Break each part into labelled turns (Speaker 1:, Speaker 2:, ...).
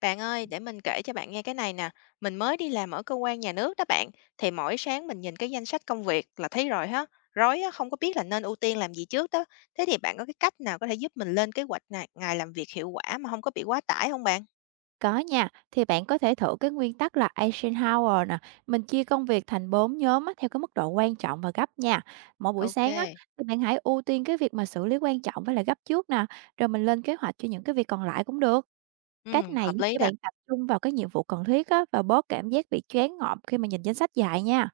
Speaker 1: Bạn ơi, để mình kể cho bạn nghe cái này nè. Mình mới đi làm ở cơ quan nhà nước đó bạn. Thì mỗi sáng mình nhìn cái danh sách công việc là thấy rồi ha. Rối á, không có biết là nên ưu tiên làm gì trước đó. Thế thì bạn có cái cách nào có thể giúp mình lên kế hoạch này, ngày làm việc hiệu quả mà không có bị quá tải không bạn?
Speaker 2: Có nha, thì bạn có thể thử cái nguyên tắc là Eisenhower nè, mình chia công việc thành 4 nhóm á, theo cái mức độ quan trọng và gấp nha. Mỗi buổi
Speaker 1: Ok.
Speaker 2: sáng á, thì bạn hãy ưu tiên cái việc mà xử lý quan trọng với lại gấp trước nè, rồi mình lên kế hoạch cho những cái việc còn lại cũng được.
Speaker 1: Ừ,
Speaker 2: Cách này
Speaker 1: hợp
Speaker 2: giúp
Speaker 1: lý
Speaker 2: cho
Speaker 1: đó.
Speaker 2: bạn tập trung vào cái nhiệm vụ cần thiết á, và bớt cảm giác bị choáng ngợp khi mà nhìn danh sách dài nha.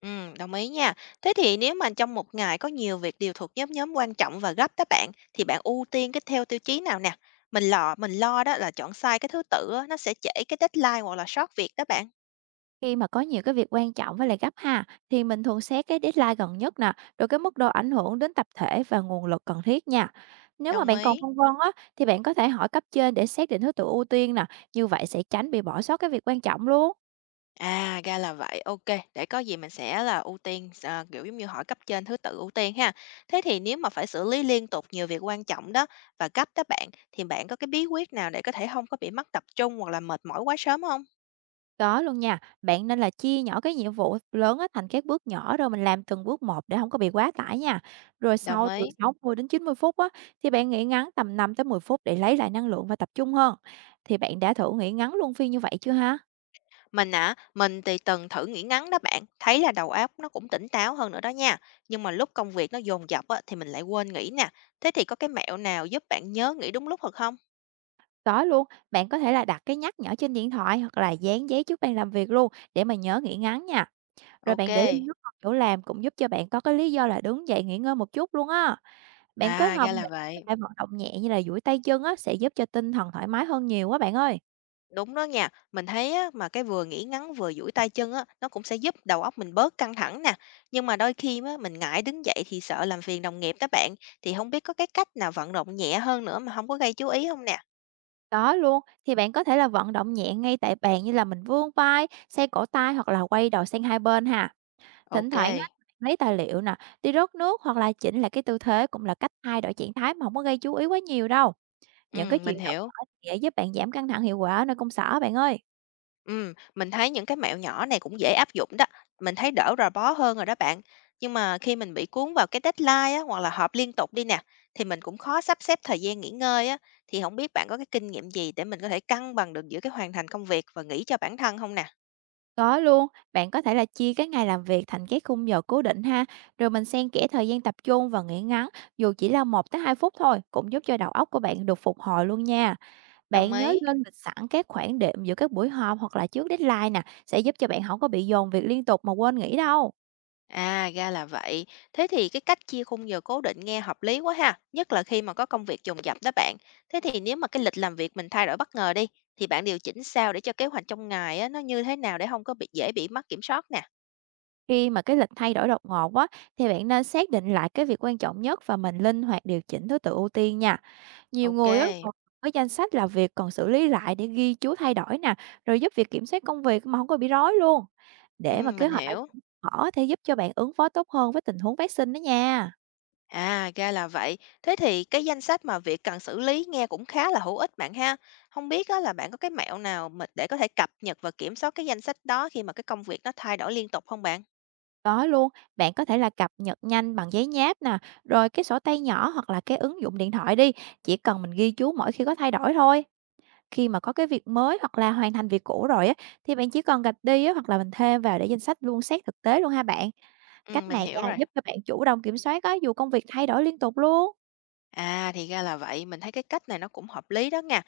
Speaker 1: Ừ, đồng ý nha. Thế thì nếu mà trong một ngày có nhiều việc đều thuộc nhóm nhóm quan trọng và gấp đó bạn, thì bạn ưu tiên cái theo tiêu chí nào nè? Mình lo đó là chọn sai cái thứ tự á, nó sẽ trễ cái deadline hoặc là sót việc đó bạn.
Speaker 2: Khi mà có nhiều cái việc quan trọng với lại gấp ha, thì mình thường xét cái deadline gần nhất nè, rồi cái mức độ ảnh hưởng đến tập thể và nguồn lực cần thiết nha. Nếu mà
Speaker 1: Đồng
Speaker 2: bạn còn
Speaker 1: ý.
Speaker 2: phân vân á, thì bạn có thể hỏi cấp trên để xác định thứ tự ưu tiên nè, như vậy sẽ tránh bị bỏ sót cái việc quan trọng luôn.
Speaker 1: À, ra là vậy. Ok, để có gì mình sẽ là ưu tiên kiểu, giống như, hỏi cấp trên thứ tự ưu tiên ha. Thế thì nếu mà phải xử lý liên tục nhiều việc quan trọng đó và gấp đó bạn, thì bạn có cái bí quyết nào để có thể không có bị mất tập trung hoặc là mệt mỏi quá sớm không?
Speaker 2: Có luôn nha, bạn nên là chia nhỏ cái nhiệm vụ lớn á, thành các bước nhỏ rồi mình làm từng bước một để không có bị quá tải nha. Rồi
Speaker 1: Đồng
Speaker 2: sau từ
Speaker 1: ý.
Speaker 2: 60 đến 90 phút á, thì bạn nghỉ ngắn tầm 5 tới 10 phút để lấy lại năng lượng và tập trung hơn. Thì bạn đã thử nghỉ ngắn luôn phiên như vậy chưa ha?
Speaker 1: Mình thì từng thử nghỉ ngắn đó bạn, thấy là đầu óc nó cũng tỉnh táo hơn nữa đó nha, nhưng mà lúc công việc nó dồn dập á, thì mình lại quên nghỉ nè. Thế thì có cái mẹo nào giúp bạn nhớ nghỉ đúng lúc thật không?
Speaker 2: Có luôn, bạn có thể là đặt cái nhắc nhở trên điện thoại hoặc là dán giấy trước bàn làm việc luôn để mà nhớ nghỉ ngắn nha. Rồi
Speaker 1: Ok.
Speaker 2: bạn để lên ly nước ngọt chỗ làm cũng giúp cho bạn có cái lý do là đứng dậy nghỉ ngơi một chút luôn á. Bạn kết
Speaker 1: À,
Speaker 2: hợp,
Speaker 1: ra
Speaker 2: ừ,
Speaker 1: là
Speaker 2: với các
Speaker 1: vậy.
Speaker 2: loại vận động nhẹ như là duỗi tay chân á sẽ giúp cho tinh thần thoải mái hơn nhiều quá bạn ơi.
Speaker 1: Đúng đó nha, mình thấy á, mà cái vừa nghĩ ngắn vừa duỗi tay chân á, nó cũng sẽ giúp đầu óc mình bớt căng thẳng nè. Nhưng mà đôi khi á, mình ngại đứng dậy thì sợ làm phiền đồng nghiệp đó bạn, thì không biết có cái cách nào vận động nhẹ hơn nữa mà không có gây chú ý không nè.
Speaker 2: Có luôn, thì bạn có thể là vận động nhẹ ngay tại bàn như là mình vươn vai, xoay cổ tay hoặc là quay đầu sang hai bên ha. Thỉnh
Speaker 1: Ok,
Speaker 2: thoảng á, lấy tài liệu nè, đi rót nước hoặc là chỉnh lại cái tư thế cũng là cách thay đổi trạng thái mà không có gây chú ý quá nhiều đâu. Những cái
Speaker 1: ừ, mình
Speaker 2: chuyển động
Speaker 1: hiểu.
Speaker 2: nhỏ sẽ giúp bạn giảm căng thẳng hiệu quả ở nơi công sở bạn ơi.
Speaker 1: Mình thấy những cái mẹo nhỏ này cũng dễ áp dụng đó, mình thấy đỡ rò bó hơn rồi đó bạn. Nhưng mà khi mình bị cuốn vào cái deadline á, hoặc là họp liên tục đi nè, thì mình cũng khó sắp xếp thời gian nghỉ ngơi á, thì không biết bạn có cái kinh nghiệm gì để mình có thể cân bằng được giữa cái hoàn thành công việc và nghỉ cho bản thân không nè?
Speaker 2: Có luôn, bạn có thể là chia cái ngày làm việc thành cái khung giờ cố định ha, rồi mình xen kẽ thời gian tập trung và nghỉ ngắn, dù chỉ là 1 tới 2 phút thôi, cũng giúp cho đầu óc của bạn được phục hồi luôn nha.
Speaker 1: Đồng
Speaker 2: Bạn nhớ
Speaker 1: ý.
Speaker 2: lên lịch sẵn các khoảng đệm giữa các buổi họp hoặc là trước deadline nè, sẽ giúp cho bạn không có bị dồn việc liên tục mà quên nghỉ đâu.
Speaker 1: À, ra là vậy. Thế thì cái cách chia khung giờ cố định nghe hợp lý quá ha, nhất là khi mà có công việc dồn dập đó bạn. Thế thì nếu mà cái lịch làm việc mình thay đổi bất ngờ đi, thì bạn điều chỉnh sao để cho kế hoạch trong ngày á, nó như thế nào để không có bị dễ bị mất kiểm soát nè.
Speaker 2: Khi mà cái lịch thay đổi đột ngột á, thì bạn nên xác định lại cái việc quan trọng nhất và mình linh hoạt điều chỉnh thứ tự ưu tiên nha. Nhiều
Speaker 1: Ok,
Speaker 2: người á, còn có danh sách là việc còn xử lý lại để ghi chú thay đổi nè, rồi giúp việc kiểm soát công việc mà không có bị rối luôn.
Speaker 1: ừ,
Speaker 2: Để mà kế
Speaker 1: mình
Speaker 2: hoạch đã
Speaker 1: hiểu.
Speaker 2: chỉnh mở thì giúp cho bạn ứng phó tốt hơn với tình huống phát sinh đó nha.
Speaker 1: À, ra là vậy. Thế thì cái danh sách mà việc cần xử lý nghe cũng khá là hữu ích bạn ha. Không biết á, là bạn có cái mẹo nào mà để có thể cập nhật và kiểm soát cái danh sách đó khi mà cái công việc nó thay đổi liên tục không bạn?
Speaker 2: Có luôn, bạn có thể là cập nhật nhanh bằng giấy nháp nè, rồi cái sổ tay nhỏ hoặc là cái ứng dụng điện thoại đi, chỉ cần mình ghi chú mỗi khi có thay đổi thôi. Khi mà có cái việc mới hoặc là hoàn thành việc cũ rồi á, thì bạn chỉ cần gạch đi á, hoặc là mình thêm vào để danh sách luôn xét thực tế luôn ha bạn.
Speaker 1: Ừ,
Speaker 2: Cách
Speaker 1: mình
Speaker 2: này nha,
Speaker 1: hiểu rồi.
Speaker 2: giúp cho bạn chủ động kiểm soát á, dù công việc thay đổi liên tục luôn.
Speaker 1: À, thì ra là vậy, mình thấy cái cách này nó cũng hợp lý đó nha,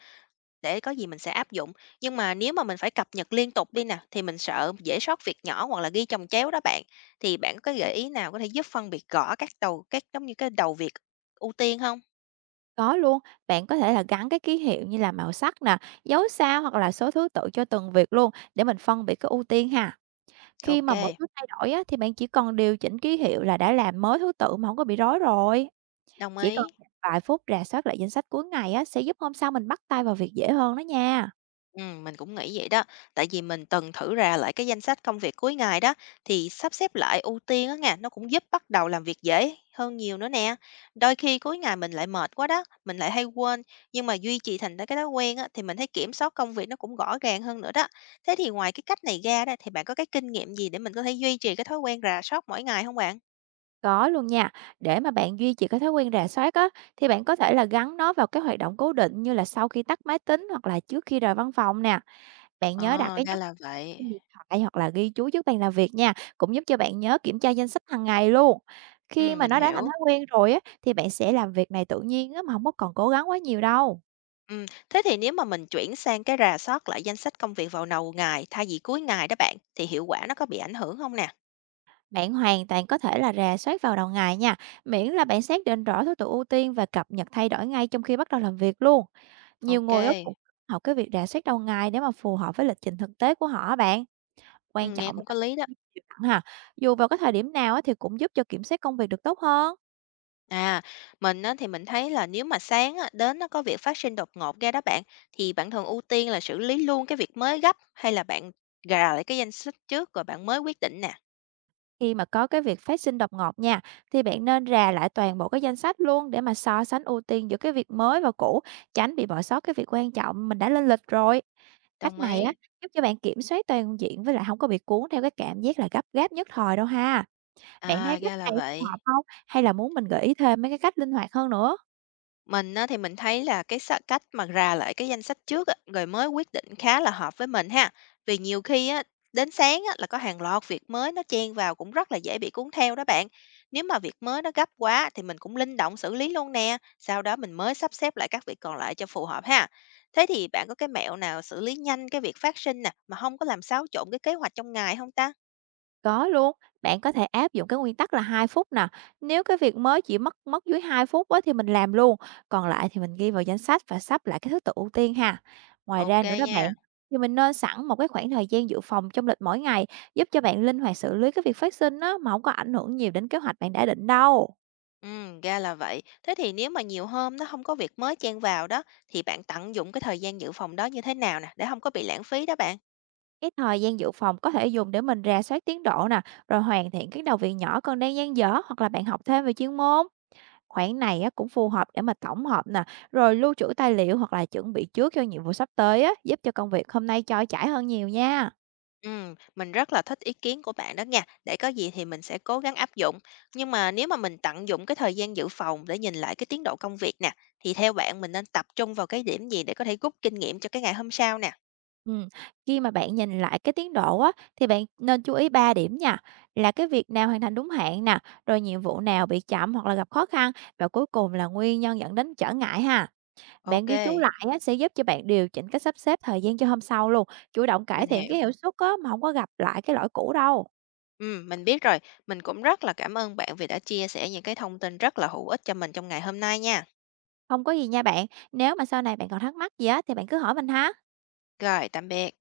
Speaker 1: để có gì mình sẽ áp dụng. Nhưng mà nếu mà mình phải cập nhật liên tục đi nè, thì mình sợ dễ sót việc nhỏ hoặc là ghi chồng chéo đó bạn. Thì bạn có cái gợi ý nào có thể giúp phân biệt rõ các đầu, các giống như cái đầu việc ưu tiên không?
Speaker 2: Có luôn, bạn có thể là gắn cái ký hiệu như là màu sắc nè, dấu sao hoặc là số thứ tự cho từng việc luôn để mình phân biệt cái ưu tiên ha. Khi
Speaker 1: Ok,
Speaker 2: mà mỗi thứ thay đổi á, thì bạn chỉ cần điều chỉnh ký hiệu là đã làm mới thứ tự mà không có bị rối rồi.
Speaker 1: đồng
Speaker 2: Chỉ cần
Speaker 1: ý.
Speaker 2: vài phút rà soát lại danh sách cuối ngày á, sẽ giúp hôm sau mình bắt tay vào việc dễ hơn đó nha.
Speaker 1: Mình cũng nghĩ vậy đó, tại vì mình từng thử ra lại cái danh sách công việc cuối ngày đó, thì sắp xếp lại ưu tiên á nha, nó cũng giúp bắt đầu làm việc dễ hơn nhiều nữa nè. Đôi khi cuối ngày mình lại mệt quá đó, mình lại hay quên, nhưng mà duy trì thành ra cái thói quen á, thì mình thấy kiểm soát công việc nó cũng rõ ràng hơn nữa đó. Thế thì ngoài cái cách này ra đó, thì bạn có cái kinh nghiệm gì để mình có thể duy trì cái thói quen rà soát mỗi ngày không bạn?
Speaker 2: Có luôn nha. Để mà bạn duy trì cái thói quen rà soát á, thì bạn có thể là gắn nó vào cái hoạt động cố định như là sau khi tắt máy tính hoặc là trước khi rời văn phòng nè. Bạn nhớ đặt
Speaker 1: Ờ,
Speaker 2: cái
Speaker 1: ra
Speaker 2: nhắc
Speaker 1: là vậy.
Speaker 2: trên điện thoại hoặc là ghi chú trước bàn làm việc nha. Cũng giúp cho bạn nhớ kiểm tra danh sách hàng ngày luôn. Khi
Speaker 1: Ừ,
Speaker 2: mà
Speaker 1: mình
Speaker 2: nó đã thành
Speaker 1: hiểu.
Speaker 2: thói quen rồi á, thì bạn sẽ làm việc này tự nhiên á, mà không có còn cố gắng quá nhiều đâu.
Speaker 1: Thế thì nếu mà mình chuyển sang cái rà soát lại danh sách công việc vào đầu ngày thay vì cuối ngày đó bạn, thì hiệu quả nó có bị ảnh hưởng không nè?
Speaker 2: Bạn hoàn toàn có thể là rà soát vào đầu ngày nha, miễn là bạn xác định rõ thứ tự ưu tiên và cập nhật thay đổi ngay trong khi bắt đầu làm việc luôn. Nhiều người á
Speaker 1: OK.
Speaker 2: cũng học cái việc rà soát đầu ngày để mà phù hợp với lịch trình thực tế của họ á bạn. Quan
Speaker 1: Ừm, nghe
Speaker 2: trọng
Speaker 1: cũng
Speaker 2: là
Speaker 1: có lý đó.
Speaker 2: chịu đựng ha. Dù vào cái thời điểm nào á thì cũng giúp cho kiểm soát công việc được tốt hơn.
Speaker 1: À, mình á thì mình thấy là nếu mà sáng á đến nó có việc phát sinh đột ngột ra đó bạn, thì bạn thường ưu tiên là xử lý luôn cái việc mới gấp hay là bạn gà lại cái danh sách trước rồi bạn mới quyết định nè?
Speaker 2: Khi mà có cái việc phát sinh đột ngột nha, thì bạn nên rà lại toàn bộ cái danh sách luôn để mà so sánh ưu tiên giữa cái việc mới và cũ, tránh bị bỏ sót cái việc quan trọng mình đã lên lịch rồi. Cách
Speaker 1: Đồng
Speaker 2: này á
Speaker 1: ý.
Speaker 2: giúp cho bạn kiểm soát toàn diện với lại không có bị cuốn theo cái cảm giác là gấp gáp nhất thời đâu ha. Bạn thấy
Speaker 1: À,
Speaker 2: cách
Speaker 1: ra là
Speaker 2: này phù
Speaker 1: vậy.
Speaker 2: hợp không? Hay là muốn mình gợi ý thêm mấy cái cách linh hoạt hơn nữa?
Speaker 1: Mình á, thì mình thấy là cái xạ cách mà rà lại cái danh sách trước á, rồi mới quyết định khá là hợp với mình ha. Vì nhiều khi á, đến sáng á, là có hàng loạt việc mới nó chen vào cũng rất là dễ bị cuốn theo đó bạn. Nếu mà việc mới nó gấp quá thì mình cũng linh động xử lý luôn nè. Sau đó mình mới sắp xếp lại các việc còn lại cho phù hợp ha. Thế thì bạn có cái mẹo nào xử lý nhanh cái việc phát sinh nè mà không có làm xáo trộn cái kế hoạch trong ngày không ta?
Speaker 2: Có luôn, bạn có thể áp dụng cái nguyên tắc là 2 phút nè. Nếu cái việc mới chỉ mất mất dưới 2 phút á, thì mình làm luôn, còn lại thì mình ghi vào danh sách và sắp lại cái thứ tự ưu tiên ha. Ngoài
Speaker 1: Ok
Speaker 2: ra nữa đó bạn,
Speaker 1: nha.
Speaker 2: thì mình nên sẵn một cái khoảng thời gian dự phòng trong lịch mỗi ngày, giúp cho bạn linh hoạt xử lý cái việc phát sinh á, mà không có ảnh hưởng nhiều đến kế hoạch bạn đã định đâu.
Speaker 1: Ra là vậy. Thế thì nếu mà nhiều hôm nó không có việc mới chen vào đó, thì bạn tận dụng cái thời gian dự phòng đó như thế nào nè, để không có bị lãng phí đó bạn?
Speaker 2: Cái thời gian dự phòng có thể dùng để mình rà soát tiến độ nè, rồi hoàn thiện các đầu việc nhỏ còn đang dang dở hoặc là bạn học thêm về chuyên môn. Khoản này á cũng phù hợp để mà tổng hợp nè, rồi lưu trữ tài liệu hoặc là chuẩn bị trước cho nhiệm vụ sắp tới á, giúp cho công việc hôm nay trôi chảy hơn nhiều nha.
Speaker 1: Mình rất là thích ý kiến của bạn đó nha, để có gì thì mình sẽ cố gắng áp dụng. Nhưng mà nếu mà mình tận dụng cái thời gian dự phòng để nhìn lại cái tiến độ công việc nè, thì theo bạn mình nên tập trung vào cái điểm gì để có thể rút kinh nghiệm cho cái ngày hôm sau nè?
Speaker 2: Ừm, khi mà bạn nhìn lại cái tiến độ á, thì bạn nên chú ý 3 điểm nha, là cái việc nào hoàn thành đúng hạn nè, rồi nhiệm vụ nào bị chậm hoặc là gặp khó khăn, và cuối cùng là nguyên nhân dẫn đến trở ngại ha. Bạn
Speaker 1: Ok,
Speaker 2: ghi chú lại á, sẽ giúp cho bạn điều chỉnh cách sắp xếp thời gian cho hôm sau luôn, chủ động
Speaker 1: mình
Speaker 2: cải thiện
Speaker 1: hiểu.
Speaker 2: cái hiệu suất á, mà không có gặp lại cái lỗi cũ đâu.
Speaker 1: Mình biết rồi. Mình cũng rất là cảm ơn bạn vì đã chia sẻ những cái thông tin rất là hữu ích cho mình trong ngày hôm nay nha.
Speaker 2: Không có gì nha bạn. Nếu mà sau này bạn còn thắc mắc gì á thì bạn cứ hỏi mình ha.
Speaker 1: Rồi, tạm biệt.